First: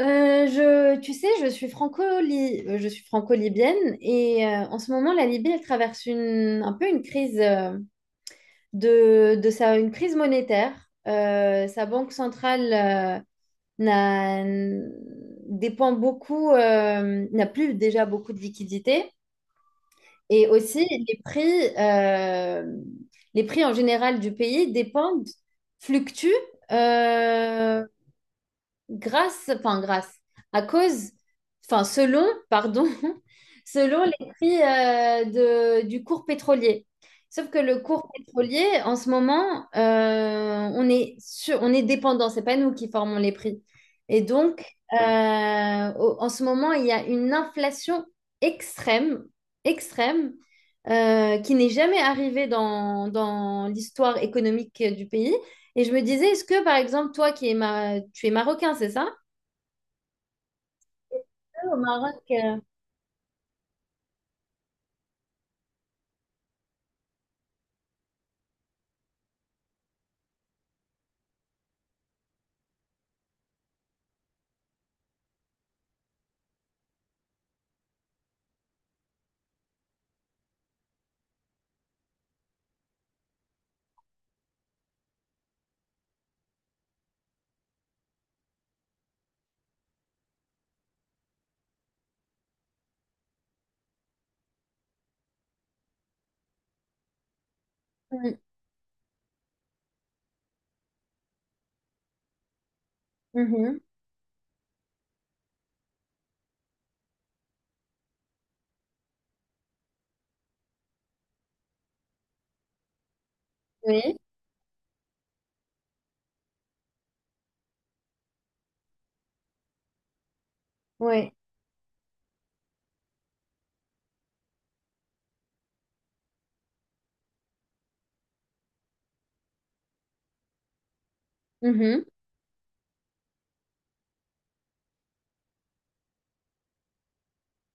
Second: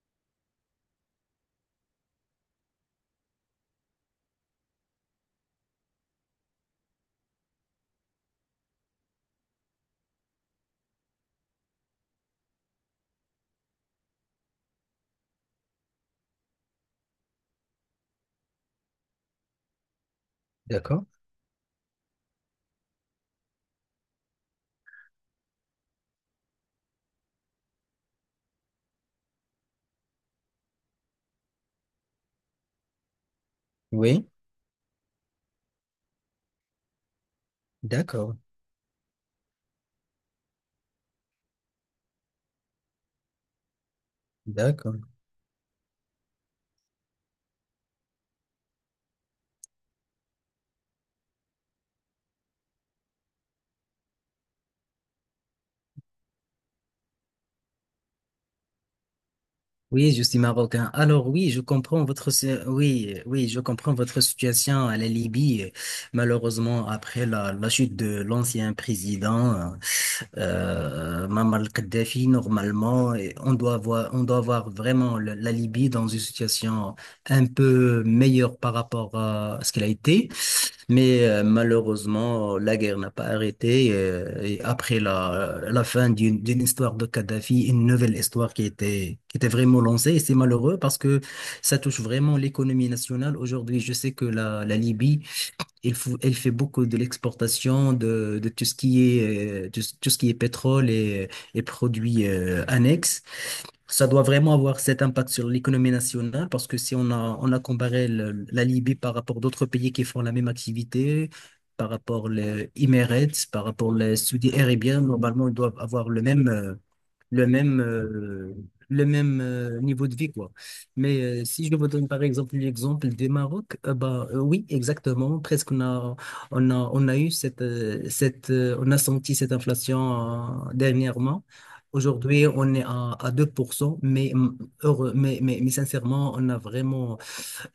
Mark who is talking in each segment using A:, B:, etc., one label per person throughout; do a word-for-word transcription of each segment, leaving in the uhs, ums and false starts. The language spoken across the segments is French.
A: Euh, je, tu sais, je suis franco je suis franco-libyenne et euh, en ce moment, la Libye, elle traverse une, un peu une crise euh, de, de sa, une crise monétaire. Euh, sa banque centrale euh, n'a- dépend beaucoup, euh, n'a plus déjà beaucoup de liquidités et aussi
B: D'accord.
A: les prix, euh, les prix en général du pays dépendent, fluctuent. euh, grâce, enfin grâce, à cause, enfin selon, pardon, selon les
B: Oui,
A: prix euh, de- du cours pétrolier. Sauf que le cours
B: d'accord.
A: pétrolier, en ce moment, euh, on est sur, on est dépendant, c'est pas nous qui formons les prix. Et donc, euh,
B: D'accord.
A: au- en ce moment, il y a une inflation extrême, extrême, euh, qui n'est jamais arrivée dans, dans l'histoire économique du pays. Et je me disais, est-ce que, par exemple, toi qui es, ma... tu es marocain, c'est ça?
B: Oui, je suis marocain. Alors oui, je
A: Au
B: comprends
A: Maroc.
B: votre si-
A: euh,
B: oui, euh, oui, je comprends votre situation à la Libye. Malheureusement, après la, la chute de l'ancien président euh, Muammar Kadhafi, normalement, et on doit voir on doit voir vraiment le- la Libye dans une situation un peu meilleure par rapport à ce qu'elle a été. Mais euh, malheureusement, la guerre n'a pas arrêté. euh, Et, après la, euh, la fin d'une d'une histoire de Kadhafi, une nouvelle histoire qui était, qui était vraiment lancée. Et c'est malheureux parce que ça touche vraiment l'économie nationale. Aujourd'hui, je sais que la, la Libye il faut, elle fait beaucoup de l'exportation
A: mm,
B: de, de tout ce qui est, euh, tout, ce tout ce qui est pétrole et, et produits euh, annexes.
A: mhm,
B: Ça doit vraiment avoir cet impact sur l'économie nationale parce que si on a, on a comparé le- la Libye par rapport d'autres pays qui font la même activité, par rapport les Emirates, par rapport les
A: oui,
B: Saudi Arabien, normalement, ils doivent avoir le même, euh, le même, euh, le même euh, niveau de vie, quoi. Mais
A: oui,
B: euh, si je vous donne par exemple l'exemple du Maroc, euh, bah, euh, oui, exactement. Presque on a, on a, on a eu cette, euh, cette, euh, on a senti cette inflation euh, dernièrement.
A: mhm,
B: Aujourd'hui, on est à, à deux pour cent mais, mm, heureux, mais, mais, mais sincèrement, on a vraiment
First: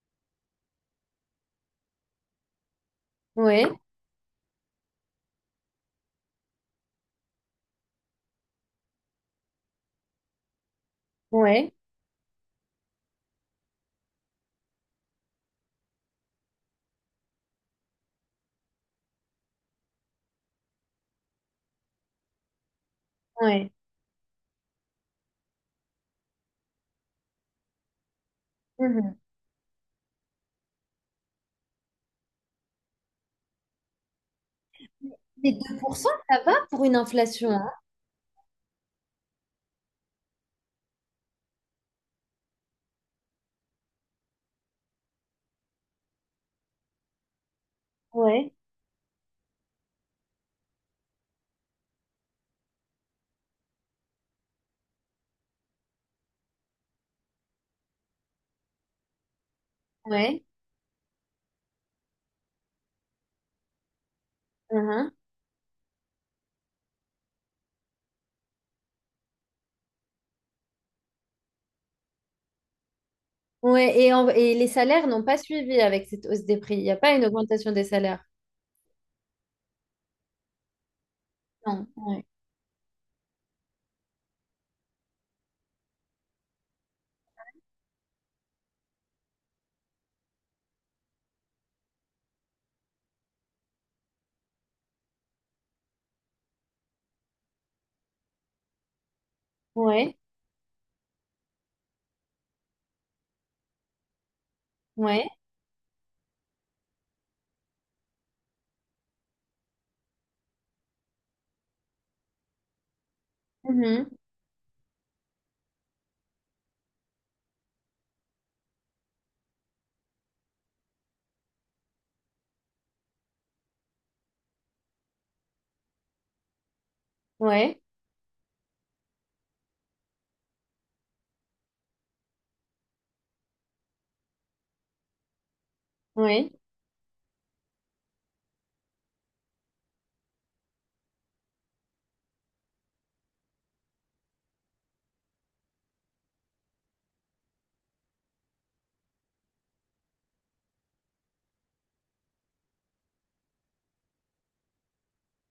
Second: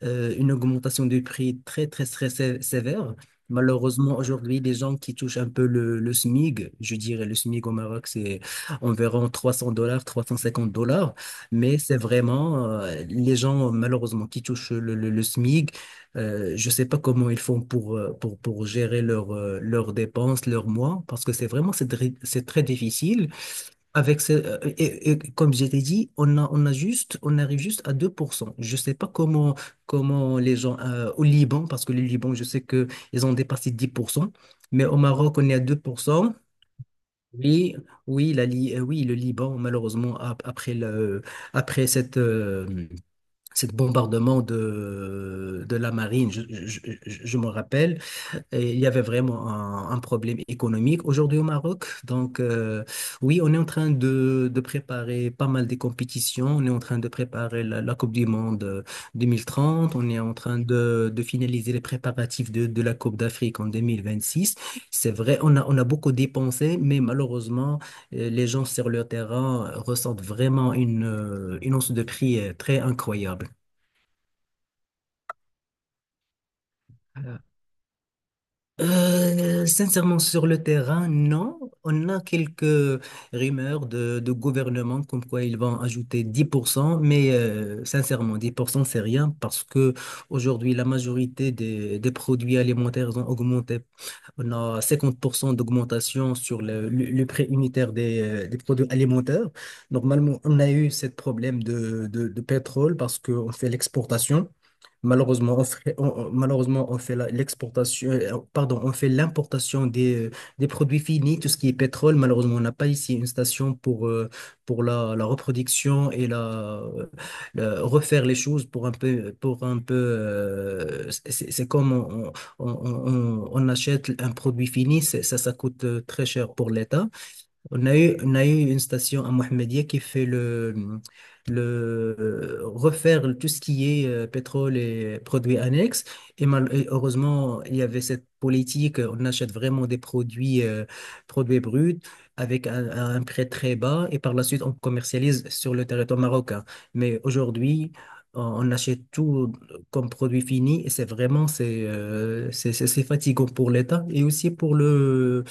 B: euh, une augmentation du prix très, très, très sé- sévère.
A: oui,
B: Malheureusement, aujourd'hui, les gens qui touchent un peu le, le SMIG, je dirais le SMIG au Maroc, c'est environ trois cents dollars, trois cent cinquante dollars,
A: oui,
B: mais c'est vraiment euh, les gens, malheureusement, qui touchent le, le, le SMIG, euh, je ne sais pas comment ils font pour, euh, pour, pour gérer leurs euh, leurs dépenses, leurs mois, parce que c'est vraiment, c'est très, c'est très difficile.
A: oui.
B: Avec ce, euh, et, et comme je t'ai dit, on a, on a juste, on arrive juste à deux pour cent. Je sais pas
A: Mhm.
B: comment, comment les gens euh, au Liban, parce que le Liban, je sais que ils ont dépassé dix pour cent mais au Maroc, on
A: Mais
B: est à deux pour
A: deux pour cent,
B: cent
A: ça va pour une inflation, hein?
B: Oui, oui, la, Li- euh, oui, le Liban, malheureusement, ap- après le, après cette, euh, cette bombardement de, de la marine, je, je, je, je me rappelle,
A: Ouais,
B: et il y avait vraiment un, un problème économique aujourd'hui au Maroc. Donc, euh, oui, on est en train de, de préparer pas mal des compétitions. On est en train de préparer la, la Coupe du Monde euh, vingt trente. On est en
A: ouais,
B: train de, de finaliser les préparatifs de, de la Coupe d'Afrique en deux mille vingt-six. C'est
A: mhm.
B: vrai, on a, on a beaucoup dépensé, mais malheureusement, euh, les gens sur le terrain ressentent vraiment une, euh, une hausse de prix euh, très incroyable.
A: Ouais, et, en- et les salaires n'ont pas suivi avec cette hausse des prix. Il n'y a pas une augmentation des salaires.
B: Euh, sincèrement, sur le terrain, non.
A: Non,
B: On a
A: ouais,
B: quelques rumeurs de, de gouvernement comme quoi ils vont ajouter dix pour cent. Mais euh, sincèrement, dix pour cent c'est rien parce que aujourd'hui, la majorité des, des produits alimentaires ont augmenté. On a cinquante pour cent d'augmentation sur le, le- le prix unitaire des, euh, des produits alimentaires.
A: ouais,
B: Normalement, on a eu ce problème de, de, de pétrole parce qu'on fait l'exportation.
A: ouais,
B: Malheureusement, on fait, on- on- malheureusement, on fait la- l'exportation, euh, pardon, on fait l'importation des, euh, des produits finis, tout ce qui est pétrole. Malheureusement, on n'a pas ici une station pour,
A: mhm,
B: euh, pour la, la reproduction et la, euh, la- refaire les choses pour un peu, pour un peu, euh, c'est c'est- c'est comme on, on, on, on- on achète un produit fini, c'est- ça, ça coûte euh, très cher pour l'État.
A: ouais,
B: On a eu, on a eu une station à Mohammedia qui fait le, le euh, refaire tout ce qui est euh, pétrole et produits annexes. Et,
A: ouais.
B: mal- et heureusement, il y avait cette politique, on achète vraiment des produits, euh, produits bruts avec un, un prix très bas et par la suite, on commercialise sur le territoire marocain. Mais aujourd'hui, on on achète tout comme produit fini et c'est vraiment c'est euh, c'est c'est- c'est fatigant pour l'État et aussi pour le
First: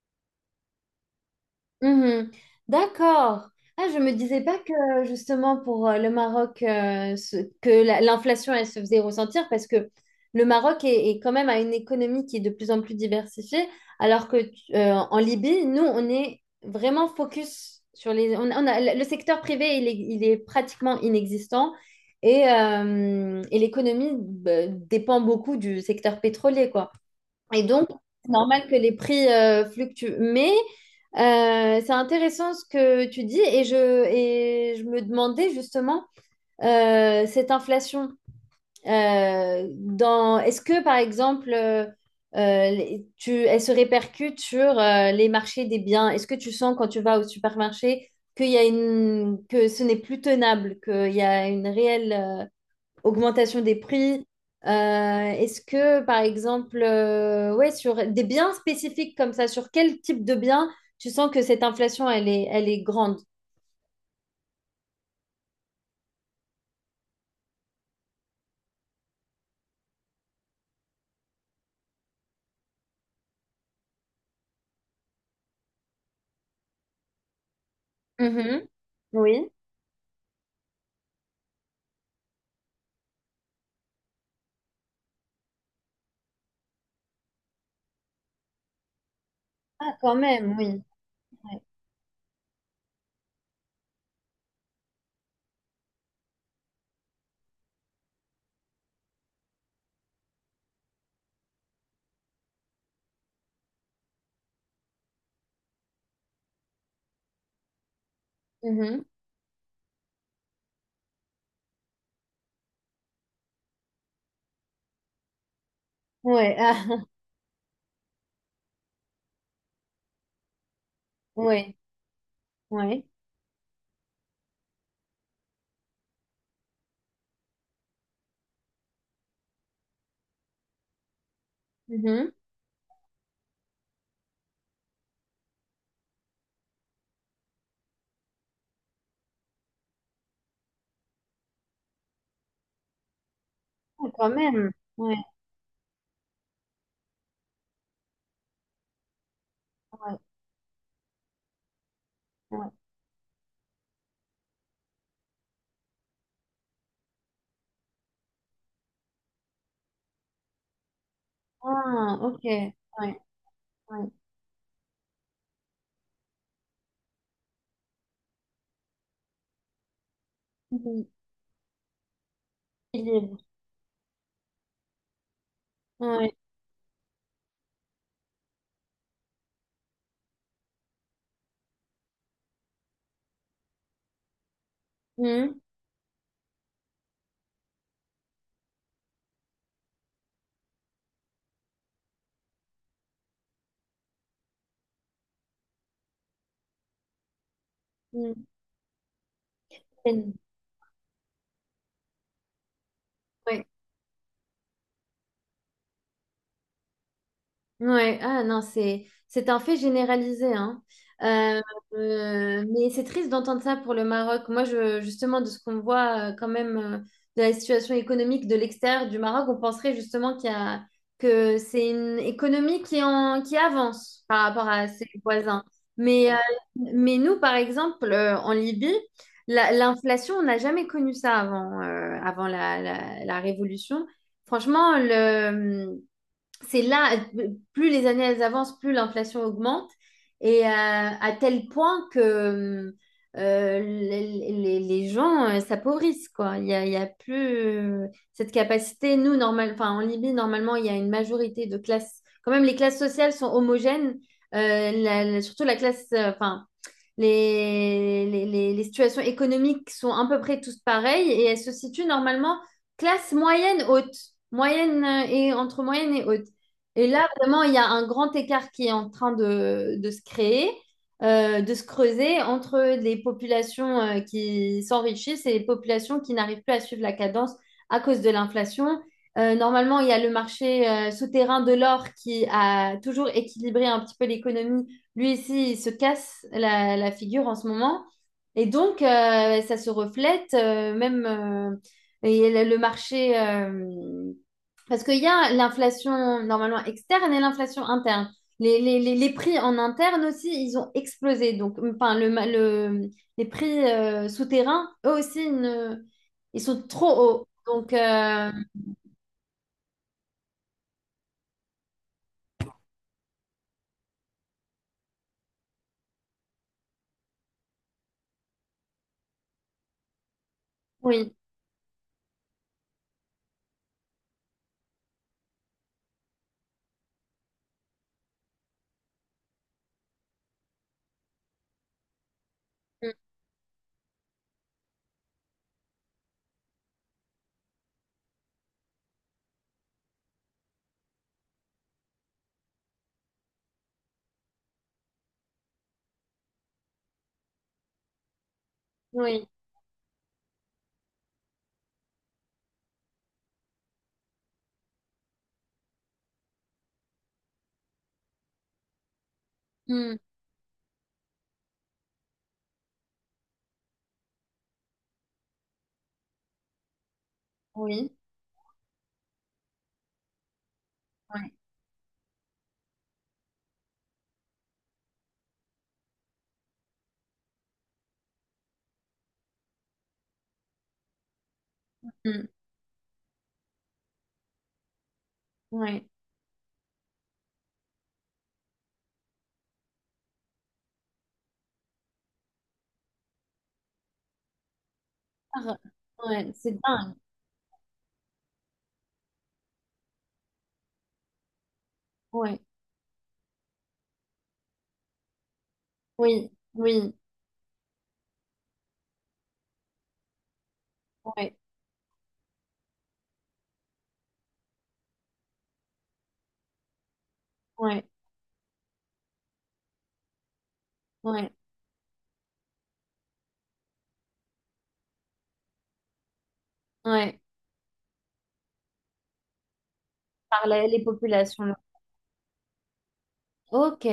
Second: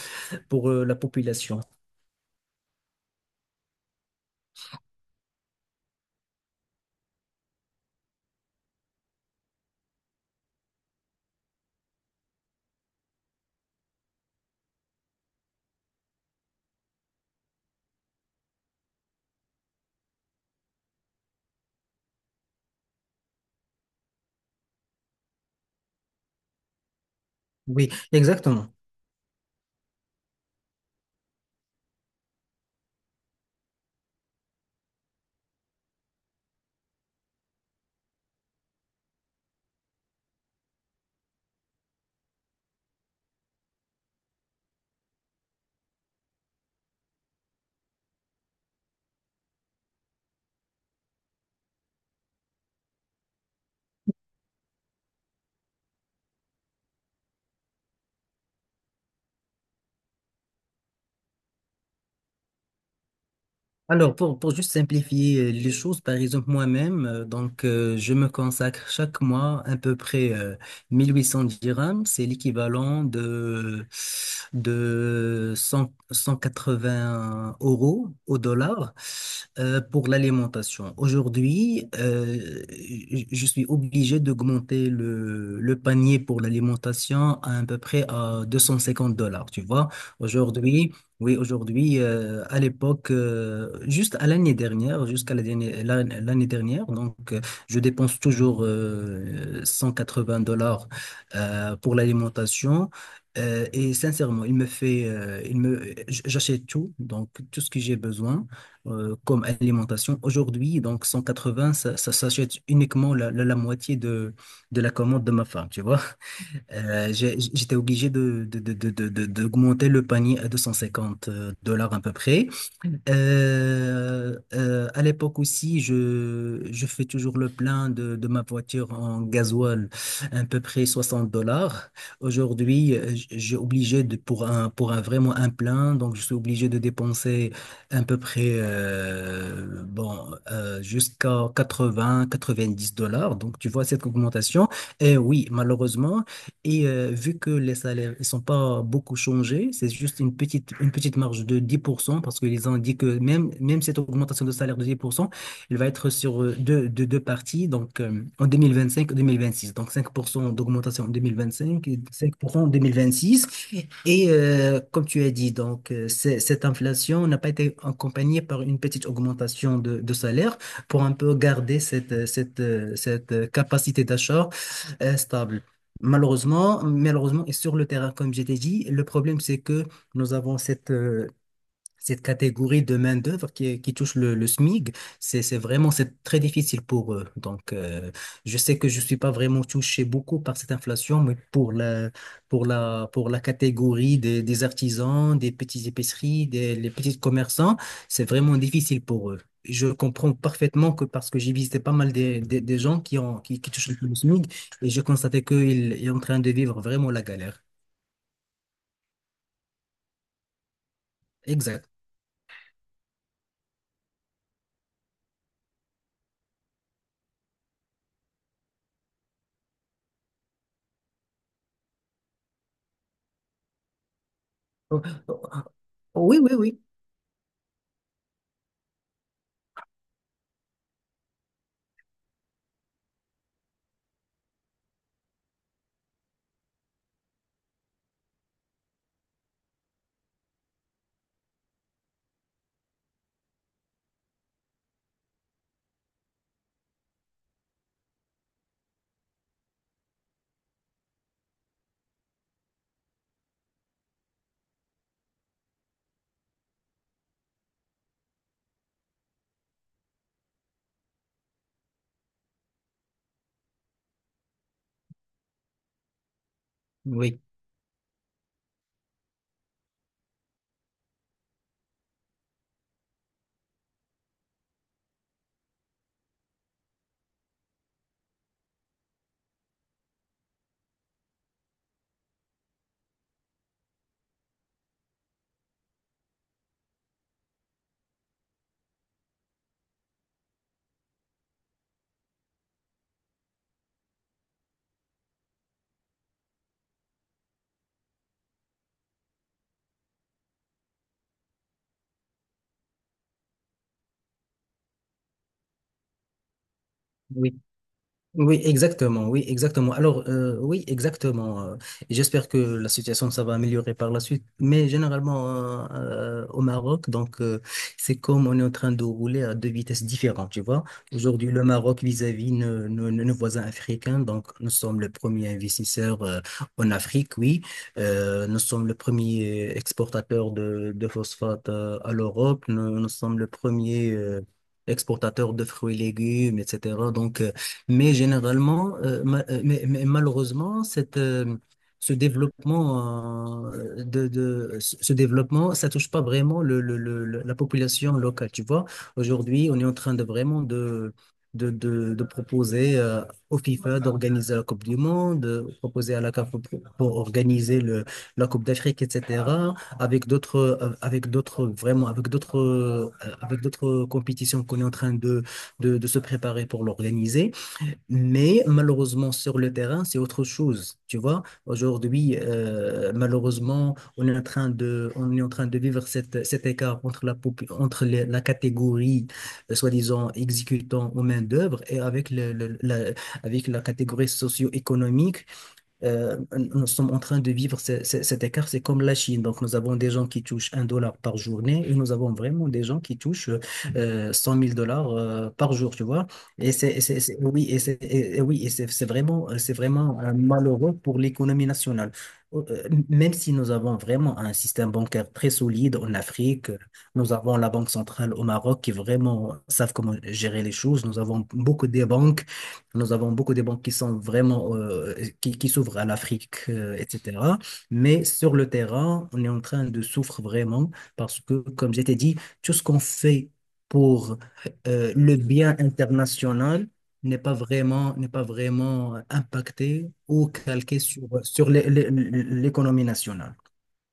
B: pour euh, la population.
A: Mhm. D'accord. Ah, je me disais pas que justement pour euh, le Maroc, euh, ce- que la- l'inflation, elle se faisait ressentir parce que le Maroc est, est quand même à une économie qui est de plus en plus diversifiée, alors que tu- euh, en Libye, nous, on est vraiment focus sur les... On, on a, le secteur privé, il est, il est pratiquement inexistant et, euh, et l'économie bah, dépend beaucoup du secteur pétrolier, quoi. Et donc,
B: Oui,
A: c'est normal
B: exactement.
A: que les prix euh, fluctuent. Mais euh, c'est intéressant ce que tu dis et je, et je me demandais justement euh, cette inflation. Euh, dans, est-ce que, par exemple, euh, euh, les- tu, elle se répercute sur euh, les marchés des biens? Est-ce que tu sens quand tu vas au supermarché qu'il y a une, que ce n'est plus tenable, qu'il y a une réelle... euh, augmentation des prix. Euh, est-ce que, par exemple, euh, ouais, sur des biens spécifiques comme ça, sur quel type de biens tu sens que cette inflation, elle est, elle est grande?
B: Alors, pour, pour juste simplifier euh, les choses, par exemple, moi-même, euh, donc, euh, je me consacre chaque mois à peu près euh, mille huit cents dirhams. C'est l'équivalent de, de cent cent quatre-vingts euros au
A: Mhm.
B: dollar
A: Oui.
B: euh, pour l'alimentation. Aujourd'hui, euh, je je suis obligé d'augmenter le, le panier pour l'alimentation à, à peu près à deux cent cinquante dollars, tu vois.
A: Ah, quand même, oui.
B: Aujourd'hui, Oui,
A: Ouais.
B: aujourd'hui, euh, à l'époque, euh, juste à l'année dernière, jusqu'à la dernière- la- l'année dernière, donc euh, je dépense toujours euh, cent quatre-vingts dollars euh, pour l'alimentation. Euh, et sincèrement, il me fait, euh, il me, j- j'achète tout, donc tout ce que j'ai besoin
A: Mhm.
B: euh, comme alimentation. Aujourd'hui, donc cent quatre-vingts, ça, ça s'achète uniquement la, la, la moitié de, de la commande de ma femme, tu vois.
A: Ouais. Ah,
B: Euh, j'ai- j'étais obligé de, de, de, de, de- de- d'augmenter le panier à 250
A: ouais.
B: dollars à peu près.
A: Ouais.
B: Euh, euh, à l'époque aussi, je, je fais toujours le plein de, de ma voiture en gasoil, à peu près soixante dollars.
A: Mhm.
B: Aujourd'hui, euh, j- j'ai obligé de, pour un, pour un vraiment un plein, donc je suis obligé de dépenser à peu près, euh, bon, euh, jusqu'à quatre-vingts, quatre-vingt-dix dollars. Donc tu vois cette
A: Ah, quand
B: augmentation.
A: même. Ouais.
B: Et oui, malheureusement, et euh, vu que les salaires ne sont pas beaucoup changés, c'est
A: Ouais.
B: juste une petite, une petite marge de dix pour cent parce qu'ils
A: Ouais.
B: ont dit que même, même cette augmentation de salaire de dix pour cent, elle va être sur euh, deux, deux, deux parties, donc euh, en deux mille vingt-cinq et deux mille vingt-six. Donc cinq pour cent d'augmentation en deux mille vingt-cinq et
A: Ah,
B: cinq
A: ok.
B: pour cent en
A: Ouais.
B: deux mille vingt-six.
A: Ouais.
B: Et euh, comme tu as dit, donc euh, c'est- cette inflation n'a pas été accompagnée par une petite augmentation de, de salaire pour
A: Mhm.
B: un peu garder cette, euh, cette, euh, cette
A: Équilibre.
B: euh, capacité d'achat euh, stable.
A: Ouais.
B: Malheureusement, malheureusement, et sur le terrain, comme je t'ai dit, le problème, c'est que nous avons cette, euh, cette catégorie de main-d'œuvre qui, qui touche le, le SMIG, c'est, c'est
A: Mhm.
B: vraiment, c'est très difficile pour eux. Donc, euh, je sais que je suis pas vraiment touché beaucoup par cette inflation, mais pour la, pour la, pour la catégorie des, des artisans, des petites épiceries, des, les petits commerçants, c'est vraiment difficile pour eux. Je comprends
A: Mhm.
B: parfaitement que parce que j'ai visité pas mal des, des, des gens qui ont, qui,
A: Ouais.
B: qui touchent le SMIG et j'ai constaté qu'ils sont en train de vivre vraiment la galère.
A: Ouais, ah non, c'est c'est un fait généralisé, hein. Euh,
B: Exact.
A: euh, mais c'est triste d'entendre ça pour le Maroc. Moi, je, justement, de ce qu'on voit euh, quand même euh, de la situation économique de l'extérieur du Maroc, on penserait justement qu'il y a, que c'est une économie qui, en, qui avance par rapport à
B: Oh,
A: ses
B: oh,
A: voisins. Mais, euh,
B: oui, oui, oui.
A: mais nous, par exemple, euh, en Libye, la- l'inflation, on n'a jamais connu ça avant, euh, avant la, la, la révolution. Franchement, le c'est là, plus les années elles avancent, plus l'inflation augmente, et euh, à tel point que euh, les, les- les gens euh, s'appauvrissent, quoi. Il y a, il y a plus euh, cette capacité. Nous, normal, enfin, en Libye, normalement, il y a une majorité de classes. Quand même, les classes sociales sont homogènes. Euh, la- la- surtout la classe, euh, enfin, les, les, les- les situations économiques sont à peu près toutes pareilles et elles se situent normalement classe moyenne haute, moyenne euh, et entre moyenne et haute. Et là,
B: Oui.
A: vraiment, il y a un grand écart qui est en train de, de se créer, euh, de se creuser entre les populations euh, qui s'enrichissent et les populations qui n'arrivent plus à suivre la cadence à cause de l'inflation. Euh, normalement, il y a le marché euh, souterrain de l'or qui a toujours équilibré un petit peu l'économie lui ici, il se casse la, la figure en ce moment. Et donc, euh, ça se reflète euh, même euh, et le le marché. Euh, parce qu'il y a l'inflation normalement externe et l'inflation interne. Les, les, les, les prix en interne aussi, ils ont explosé. Donc, enfin, le, ma- le- les prix euh, souterrains, eux aussi, ils ne- ils sont trop hauts.
B: Oui.
A: Donc, euh,
B: Oui, exactement, oui, exactement. Alors, euh, oui, exactement. euh, et j'espère que la situation, ça va améliorer par la suite. Mais généralement, euh, euh, au Maroc, donc, euh, c'est comme on est en train de rouler à deux vitesses différentes, tu vois.
A: oui,
B: Aujourd'hui, le Maroc vis-à-vis nos, nos- nos voisins africains, donc, nous sommes le premier investisseur euh, en Afrique, oui. Euh, nous sommes le premier exportateur de, de phosphate euh, à l'Europe. Nous, nous
A: mm,
B: sommes le premier... euh, exportateur de fruits et légumes, et cetera. Donc, euh, mais généralement, euh, ma- euh, mais, mais malheureusement, cette, euh, ce développement, euh, de, de- ce ce développement, ça touche pas vraiment le, le- le- le- la population locale. Tu vois,
A: oui,
B: aujourd'hui, on est en train de vraiment de, de, de, de proposer euh, au FIFA d'organiser la Coupe du Monde, de proposer à la CAF pour, pour organiser le, la Coupe d'Afrique, et cetera.
A: mm,
B: Avec d'autres, euh, avec d'autres, vraiment, avec d'autres, euh, avec d'autres compétitions qu'on est en train de, de, de se préparer pour l'organiser.
A: oui,
B: Mais malheureusement, sur le terrain, c'est autre chose. Tu vois,
A: oui,
B: aujourd'hui, euh, malheureusement, on est en train de, on est en train de vivre cette, cet écart entre la, popu- entre les- la catégorie, euh, soi-disant, exécutant aux main-d'œuvre et avec,
A: mm,
B: le, le- la, avec la catégorie socio-économique
A: oui.
B: euh, nous sommes en train de vivre ce- ce- cet écart, c'est comme la Chine. Donc, nous avons des gens qui touchent un dollar par journée et nous avons vraiment des gens qui touchent euh, cent mille dollars euh, par
A: Ah,
B: jour, tu vois.
A: ouais,
B: Et
A: c'est
B: c'est, et
A: dingue.
B: c'est- c'est- oui, et c'est, et- et oui, et c'est c'est vraiment, c'est vraiment euh, malheureux pour l'économie nationale.
A: Ouais.
B: Euh, Même si nous avons vraiment un système bancaire très solide en
A: Oui,
B: Afrique,
A: oui,
B: nous avons la Banque centrale au Maroc qui vraiment savent comment gérer les choses. Nous avons
A: ouais,
B: beaucoup de banques nous avons beaucoup de banques qui sont vraiment euh, qui, qui s'ouvrent à l'Afrique, euh, et cetera.
A: ouais,
B: Mais sur le terrain, on est en train de souffrir vraiment parce
A: ouais,
B: que, comme je t'ai dit, tout ce qu'on fait pour euh, le bien international n'est
A: ouais,
B: pas vraiment n'est pas vraiment impacté ou
A: par la-
B: calqué
A: les
B: sur
A: populations.
B: sur
A: Là.
B: l'é- l'é- l'économie nationale.
A: Ok.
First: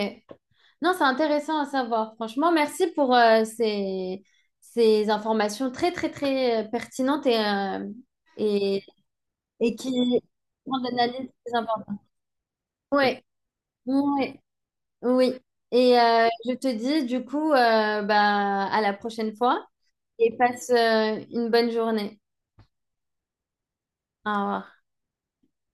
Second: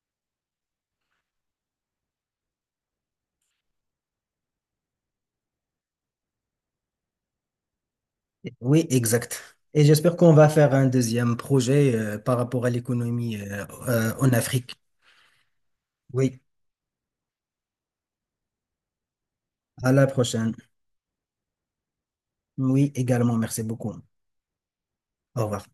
A: Non, c'est intéressant à savoir. Franchement, merci pour euh, ces, ces informations très, très, très euh, pertinentes et, euh, et,
B: Oui, exact.
A: et
B: Et
A: qui
B: j'espère qu'on va faire
A: rendent
B: un
A: l'analyse
B: deuxième
A: très
B: projet
A: importante.
B: euh, par rapport à
A: Ouais,
B: l'économie euh, euh, en
A: ouais,
B: Afrique.
A: oui. Et euh,
B: Oui,
A: je te dis, du coup, euh, bah, à la prochaine fois
B: à la
A: et
B: prochaine.
A: passe euh, une bonne journée.
B: Oui, également, merci beaucoup.
A: Au revoir.
B: Au revoir.